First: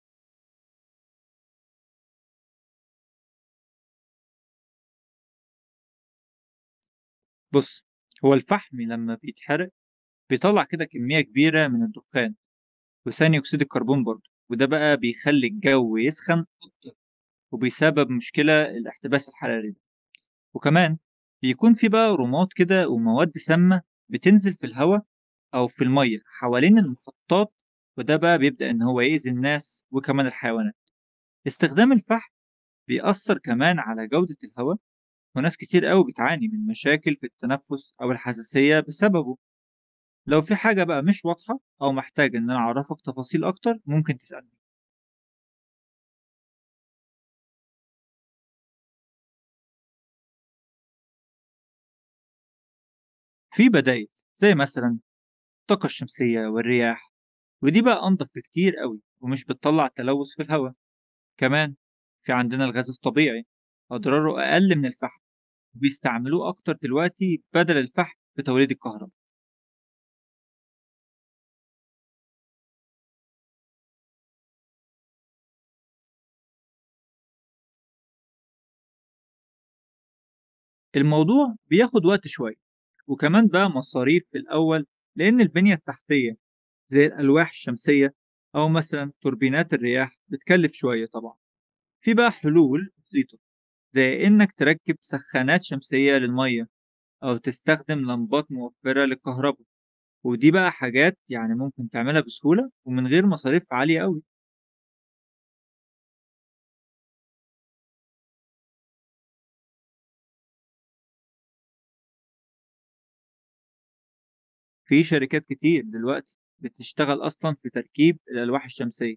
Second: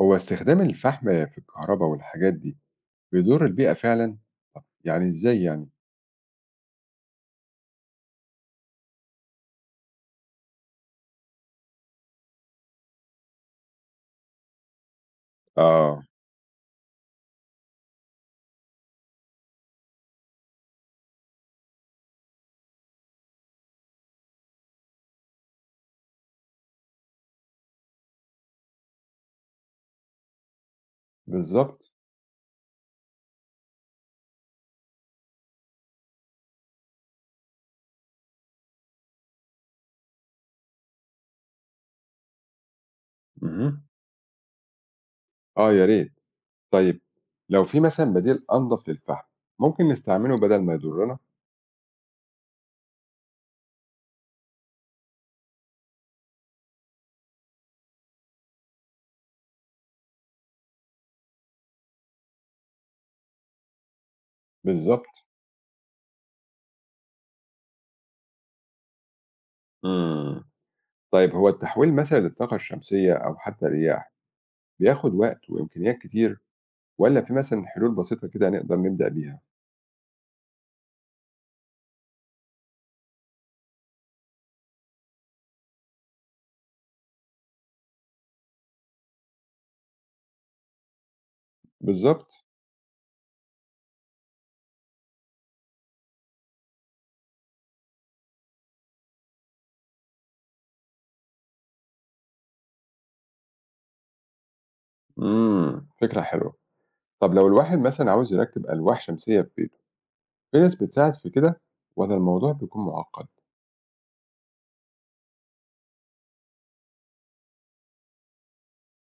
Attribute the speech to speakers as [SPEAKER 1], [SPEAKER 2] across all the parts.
[SPEAKER 1] هو استخدام الفحم في الكهرباء والحاجات دي بيضر البيئة فعلا؟ طب يعني ازاي يعني؟
[SPEAKER 2] بص، هو الفحم لما بيتحرق بيطلع كده كمية كبيرة من الدخان وثاني أكسيد الكربون برضه، وده بقى بيخلي الجو
[SPEAKER 1] اه.
[SPEAKER 2] يسخن وبيسبب مشكلة الاحتباس الحراري ده. وكمان بيكون في بقى رماد كده ومواد سامة بتنزل في الهواء أو في المية حوالين المحطات، وده بقى بيبدأ إن هو يأذي الناس وكمان الحيوانات.
[SPEAKER 1] بالظبط.
[SPEAKER 2] استخدام الفحم بيأثر كمان على جودة الهواء، وناس كتير قوي بتعاني من مشاكل في التنفس أو الحساسية بسببه. لو في حاجة بقى مش واضحة أو محتاج إن أنا أعرفك تفاصيل أكتر،
[SPEAKER 1] مهم.
[SPEAKER 2] ممكن تسألني.
[SPEAKER 1] اه يا ريت. طيب، لو في مثلا بديل انضف للفحم، ممكن نستعمله بدل ما يضرنا؟
[SPEAKER 2] في بدايل، زي مثلا الطاقة الشمسية والرياح، ودي بقى أنضف بكتير قوي ومش بتطلع تلوث في الهواء. كمان في عندنا الغاز الطبيعي، أضراره أقل من الفحم،
[SPEAKER 1] بالظبط.
[SPEAKER 2] وبيستعملوه أكتر دلوقتي بدل الفحم في توليد الكهرباء.
[SPEAKER 1] مم. طيب، هو التحويل مثلا للطاقة الشمسية او حتى الرياح بياخد وقت وامكانيات كتير، ولا في مثلا حلول بسيطة كده نقدر نبدأ بيها؟
[SPEAKER 2] الموضوع بياخد وقت شوية، وكمان بقى مصاريف في الأول، لأن البنية التحتية زي الألواح الشمسية أو مثلا توربينات الرياح بتكلف شوية طبعا. في بقى
[SPEAKER 1] بالظبط.
[SPEAKER 2] حلول بسيطة، زي إنك تركب سخانات شمسية للمية أو تستخدم لمبات موفرة للكهرباء، ودي بقى حاجات يعني ممكن تعملها بسهولة ومن غير مصاريف عالية أوي.
[SPEAKER 1] مم. فكرة حلوة. طب لو الواحد مثلا عاوز يركب ألواح شمسية في بيته، في ناس بتساعد في كده ولا الموضوع بيكون معقد؟
[SPEAKER 2] في شركات كتير دلوقتي بتشتغل أصلا في تركيب الألواح الشمسية،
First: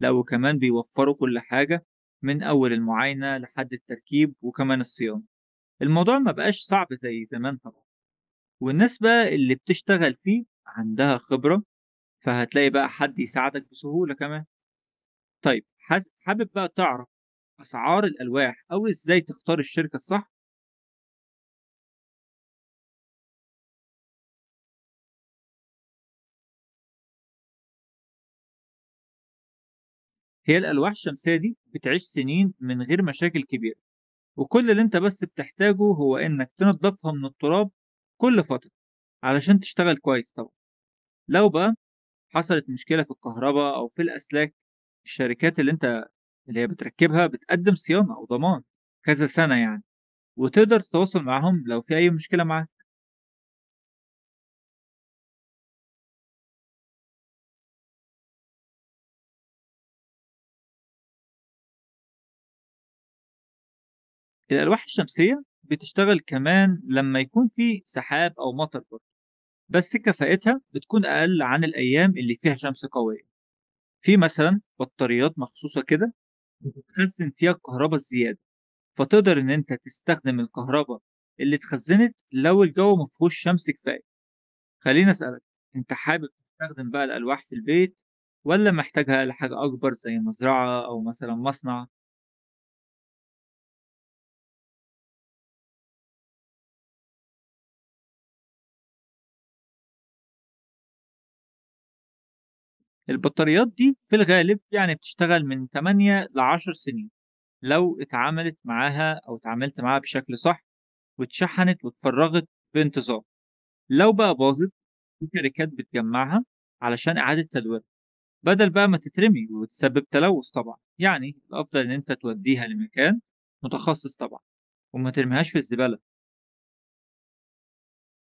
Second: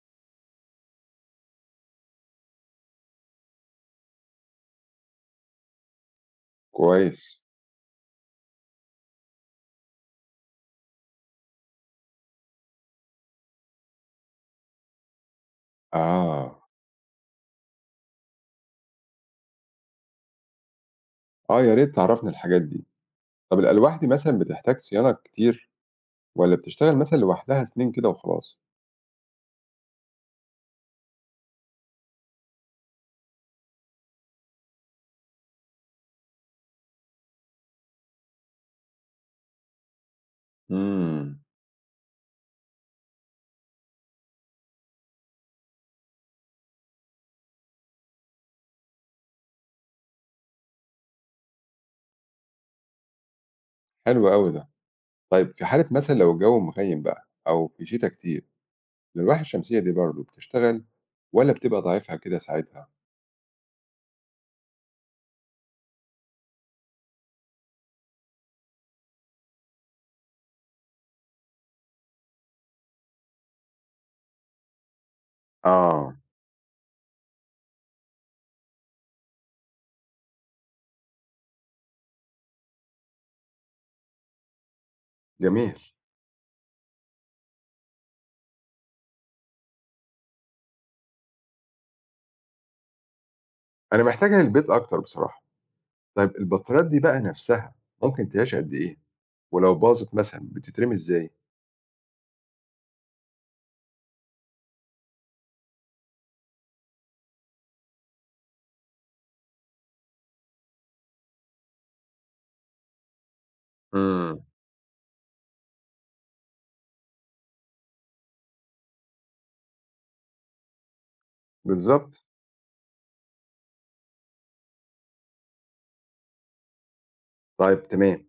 [SPEAKER 2] لا وكمان بيوفروا كل حاجة، من أول المعاينة لحد التركيب وكمان الصيانة. الموضوع ما بقاش صعب زي
[SPEAKER 1] كويس.
[SPEAKER 2] زمان طبعا، والناس بقى اللي بتشتغل فيه عندها خبرة، فهتلاقي بقى حد يساعدك بسهولة كمان. طيب حابب
[SPEAKER 1] آه.
[SPEAKER 2] بقى تعرف أسعار الألواح أو إزاي تختار الشركة الصح.
[SPEAKER 1] آه يا ريت تعرفني الحاجات دي. طب الألواح دي مثلا بتحتاج صيانة كتير، ولا بتشتغل مثلا لوحدها سنين كده وخلاص؟
[SPEAKER 2] هي الألواح الشمسية دي بتعيش سنين من غير مشاكل كبيرة، وكل اللي أنت بس بتحتاجه هو إنك تنضفها من التراب كل فترة علشان تشتغل كويس طبعا.
[SPEAKER 1] امم.
[SPEAKER 2] لو بقى حصلت مشكلة في الكهرباء أو في الأسلاك، الشركات اللي هي بتركبها بتقدم صيانة أو ضمان كذا سنة يعني، وتقدر تتواصل معاهم لو في أي مشكلة معاك.
[SPEAKER 1] حلو قوي ده. طيب، في حالة مثلا لو الجو مغيم بقى أو في شتاء كتير، الألواح الشمسية دي برضه بتشتغل ولا بتبقى ضعيفها كده ساعتها؟
[SPEAKER 2] الألواح الشمسية بتشتغل كمان لما يكون في سحاب أو مطر برضه، بس كفاءتها بتكون أقل عن الأيام اللي فيها شمس قوية. في مثلا بطاريات مخصوصة كده
[SPEAKER 1] آه.
[SPEAKER 2] بتخزن فيها الكهرباء الزيادة، فتقدر إن أنت تستخدم الكهرباء اللي اتخزنت لو الجو مفهوش شمس كفاية. خليني أسألك،
[SPEAKER 1] جميل.
[SPEAKER 2] أنت حابب تستخدم بقى الألواح في البيت ولا محتاجها لحاجة أكبر زي مزرعة أو مثلا مصنع؟
[SPEAKER 1] أنا محتاجها للبيت أكتر بصراحة. طيب البطاريات دي بقى نفسها ممكن تعيش قد إيه؟ ولو باظت مثلا بتترمي إزاي؟
[SPEAKER 2] البطاريات دي في الغالب يعني بتشتغل من 8 ل 10 سنين لو اتعاملت معاها بشكل صح واتشحنت واتفرّغت بانتظام. لو بقى
[SPEAKER 1] مم.
[SPEAKER 2] باظت، في شركات بتجمّعها علشان إعادة تدويرها، بدل بقى ما تترمي وتسبب تلوث طبعًا. يعني الأفضل إن أنت
[SPEAKER 1] بالضبط.
[SPEAKER 2] تودّيها لمكان متخصص طبعًا وما ترميهاش في الزبالة.
[SPEAKER 1] طيب تمام.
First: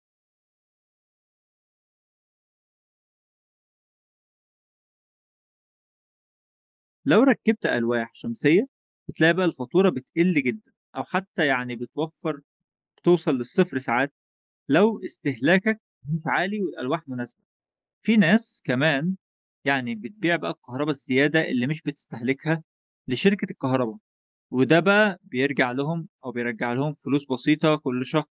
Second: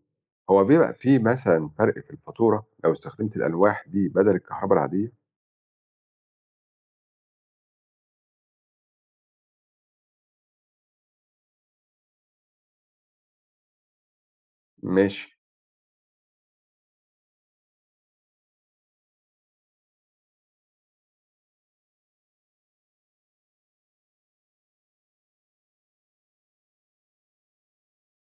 [SPEAKER 1] هو بيبقى في مثلًا فرق في الفاتورة لو استخدمت الألواح دي بدل الكهربا العادية؟
[SPEAKER 2] لو ركّبت ألواح شمسية، بتلاقي بقى الفاتورة بتقِل جدًا، أو حتى يعني بتوفّر، توصل للصفر ساعات لو
[SPEAKER 1] ماشي.
[SPEAKER 2] استهلاكك مش عالي والألواح مناسبة. في ناس كمان يعني بتبيع بقى الكهربا الزيادة اللي مش بتستهلكها لشركة الكهربا، وده بقى بيرجع لهم أو بيرجّع لهم فلوس بسيطة كل شهر.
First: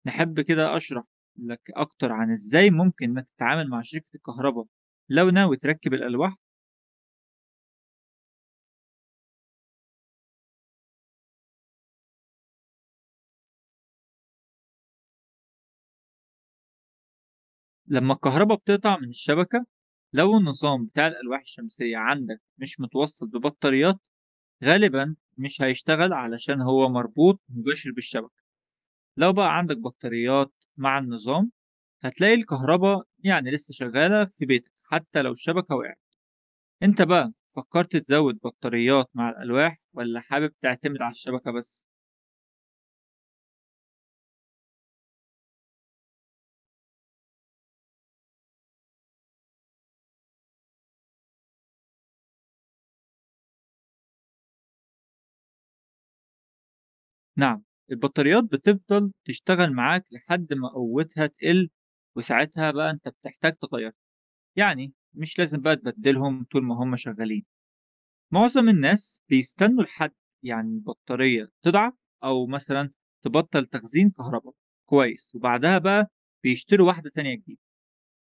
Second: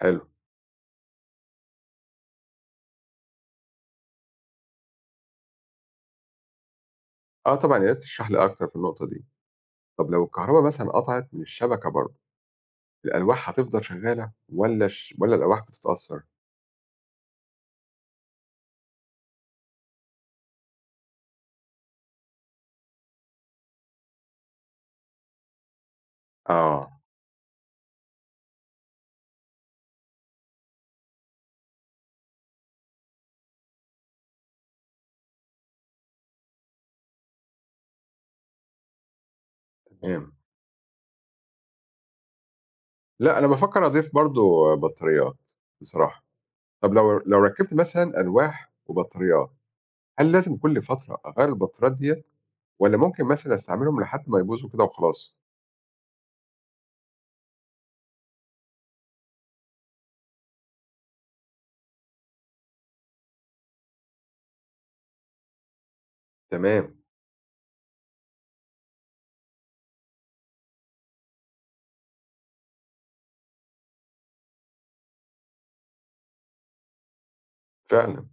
[SPEAKER 1] حلو.
[SPEAKER 2] نحب كده أشرح لك أكتر عن إزاي ممكن إنك تتعامل مع شركة الكهربا لو ناوي تركّب الألواح.
[SPEAKER 1] آه طبعًا، يا ريت تشرح لي أكتر في النقطة دي. طب لو الكهربا مثلًا قطعت من الشبكة برضه، الألواح هتفضل شغالة والّا والّا الألواح بتتأثر؟
[SPEAKER 2] لمّا الكهربا بتقطع من الشبكة، لو النظام بتاع الألواح الشمسية عندك مش متوصّل ببطاريات، غالبًا مش هيشتغل علشان هو
[SPEAKER 1] آه.
[SPEAKER 2] مربوط مباشر بالشبكة. لو بقى عندك بطاريات مع النظام، هتلاقي الكهربا يعني لسه شغّالة في بيتك حتى لو الشبكة وقعت. أنت بقى فكرت تزود بطاريات مع الألواح ولا
[SPEAKER 1] تمام.
[SPEAKER 2] حابب تعتمد على الشبكة بس؟
[SPEAKER 1] لأ، أنا بافكّر أضيف برضه بطاريات بصراحة. طب لو ركّبت مثلًا ألواح وبطاريات، هل لازم كل فترة أغيّر البطاريات ديّة والّا ممكن مثلًا أستعملهم لحد ما يبوظوا كده وخلاص؟
[SPEAKER 2] نعم، البطاريات بتفضل تشتغل معاك لحد ما قوتها تقل، وساعتها بقى أنت بتحتاج تغير، يعني مش لازم بقى تبدلهم طول ما هم
[SPEAKER 1] تمام.
[SPEAKER 2] شغالين. معظم الناس بيستنوا لحد يعني البطارية تضعف أو مثلا تبطل تخزين كهرباء كويس، وبعدها بقى بيشتروا واحدة تانية جديدة.
[SPEAKER 1] فعلًا.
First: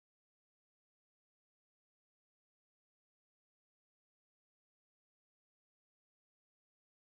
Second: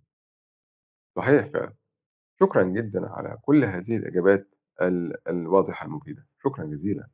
[SPEAKER 1] صحيح فعلًا. شكرًا جدًا على كل هذه الإجابات الواضحة المفيدة. شكرًا جزيلًا.